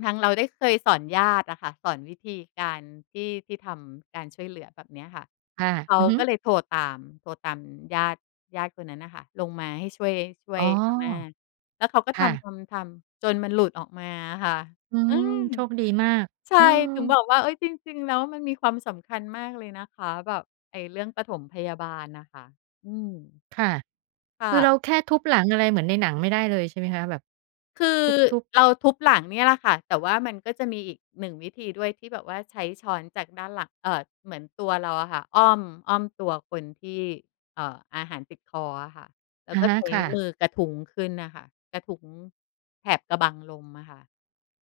ทางเราได้เคยสอนญาติอะค่ะ สอนวิธีการที่ ที่ทำการช่วยเหลือแบบเนี้ยค่ะ ค่ะ เขอาือฮึ ก็เลยโทรตาม โทรตามญาติ ญาติคนนั้นน่ะค่ะ ลงมาให้ช่วย ช่วอ๋อ ยอาม่า แล้วเขาก็คท่ะ ำ ๆ ๆ จนมันหลุดออกมาอะค่ะ อือืม ม โชคดีมาก ใช่ อืถึงอ บอกว่า เอ๊ย จริง ๆ แล้วมันมีความสำคัญมากเลยนะคะ แบบไอ้เรื่องปฐมพยาบาลน่ะค่ะ อืม ค่ะ ค่คือเระ าแค่ทุบหลังอะไรเหมือนในหนังไม่ได้เลยใช่ไหมคะ? แบบคือทุบ ๆ เราทุบหลังเนี่ยล่ะค่ะ แต่ว่ามันก็จะมีอีก 1 วิธีด้วย ที่แบบว่าใช้ช้อนจากด้านหลัง เอ่อ เหมือนตัวเราอะค่ะ อ้อม อ้อมตัวคนที่ เอ่อ อาหารติดคออะค่ะ แล้อวะก็ฮะ ใช้ค่ะ มือกระทุ้งขึ้นน่ะค่ะ กระทุ้งแถบกะบังลมอะค่ะ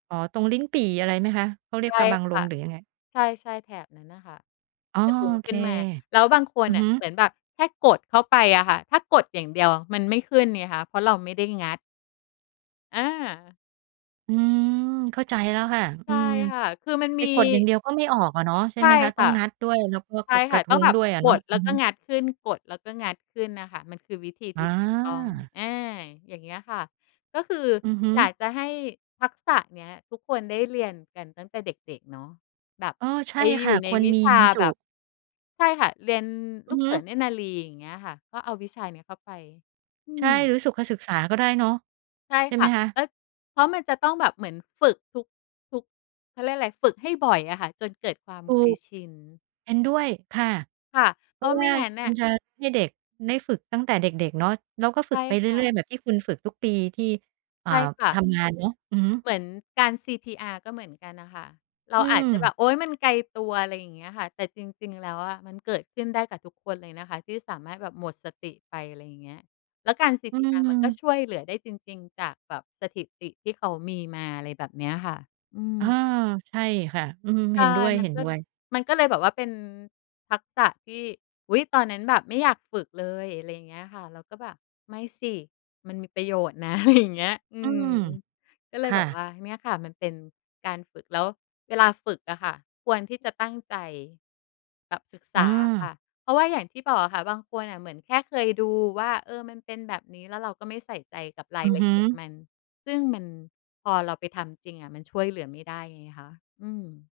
อ๋อ ตรงลิ้นปี่อะไรไหมคะ? เขาเรีใยชก่กะบังลค่มะ หรือยังไง? ใช่ ๆ แถบนั้นน่ะค่ะ อ๋อ กระทุ้งโอขเค ึ้นมา แล้วบางคอืนอน่ฮะึ เหมือนแบบแค่กดเข้าไปอะค่ะ ถ้ากดอย่างเดียวมันไม่ขึ้นไงคะ เพราะเราไม่ได้งัด อา อืม เข้าใจแล้วค่ะ ใอชื่ม ค่ะ คือมันไปมี กดอย่างเดียวก็ไม่ออกอะเนาะ ใช่ใชไหม่คะ? ตค้อ่งะ งัดด้วย แล้วก็ใชก่ระ กคร่ะ ะทตุ้อ้งงแบดบ้วยอะกเนาะ ดแอลื้อวกฮ็ึ งัดขึ้น กดแล้วก็งัดขึ้นน่ะค่ะ มันคือวิธีอที่ ต้อง า อา อย่างเงี้ยค่ะ ก็คืออือฮึ อยากจะให้ทักษะเนี้ยทุกคนได้เรียนกันตั้งแต่เด็ก ๆ เนาะ แบบอ๋อ ใชไ่ปอคยู่ะ ่ในควรวิมีชาบรรจแบุ บ ใช่ค่ะ เรียนอืลูอกฮเึ สือ เนตรนารี อย่างเงี้ยค่ะ ก็เอาวิชานี้เข้าไป อืใช่ หรอ ือสุขศึกษาก็ได้เนาะ ใช่ใช่คไหม่ะ คะ? และ เพราะมันจะต้องแบบเหมือนฝึกทุก ทุก เขาเรียกไร ฝึกให้บ่อยอะค่ะ จนเกิดความถูเคยก ชิน เห็นด้วยค่ะ ค่ะ เเพพรราาะวะ่าวไม่่างั้นนมั่นะ จะให้เด็กได้ฝึกตั้งแต่เด็ก ๆ เนาะ แล้วก็ฝใชึ่กไปเรค่ื่อะ ย ๆ แบบที่คุณฝึกทุกปี ที่ อ่า ใช่ค่ทะ ำงานเนาะ อือฮึ เหมือนการ CPR ก็เหมือนกันน่ะค่ะ เรอาือาจจะแบม บ โอ๊ย มันไกลตัว ไรอย่างเงี้ยค่ะ แต่จริง ๆ แล้วอะมันเกิดขึ้นได้กับทุกคนเลยนะคะ ที่สามารถแบบหมดสติไป ไรเงี้ย แล้วการ อืCPR มันก็ม ช่วยเหลือได้จริง ๆ จากแบบสถิติที่เขามีมา อะไรแบบเนี้ยค่ะ อือา ม ใช่ค่ะ อืม ใชเห็่ นด้มันก็ วย ๆ มันก็เลยแบบว่าเป็นทักษะที่ อุ๊ย! ตอนนั้นแบบไม่อยากฝึกเลย ไรเงี้ยค่ะ เราก็แบบ "ไม่สิ มันมีประโยชน์นะ" อะไรอย่าง เงี้ย อือืม ม ก็เลคย่แบบะ ว่าเนี่ยค่ะมันเป็นการฝึก แล้วเวลาฝึกอะค่ะ ควรที่จะตั้งใจแบบศึกษอาอะค่า ะ เพราะว่าอย่างที่บอกอะค่ะ บางคนน่ะเหมือนแค่เคยดูว่า เออ มันเป็นแบบนี้ แล้วเราก็ไม่ใส่ใจกับราอยือลฮะึ เอียดมัน ซึ่งมัน พอเราไปทำจริงอะมันช่วยเหลือไม่ได้ไงคะ อืม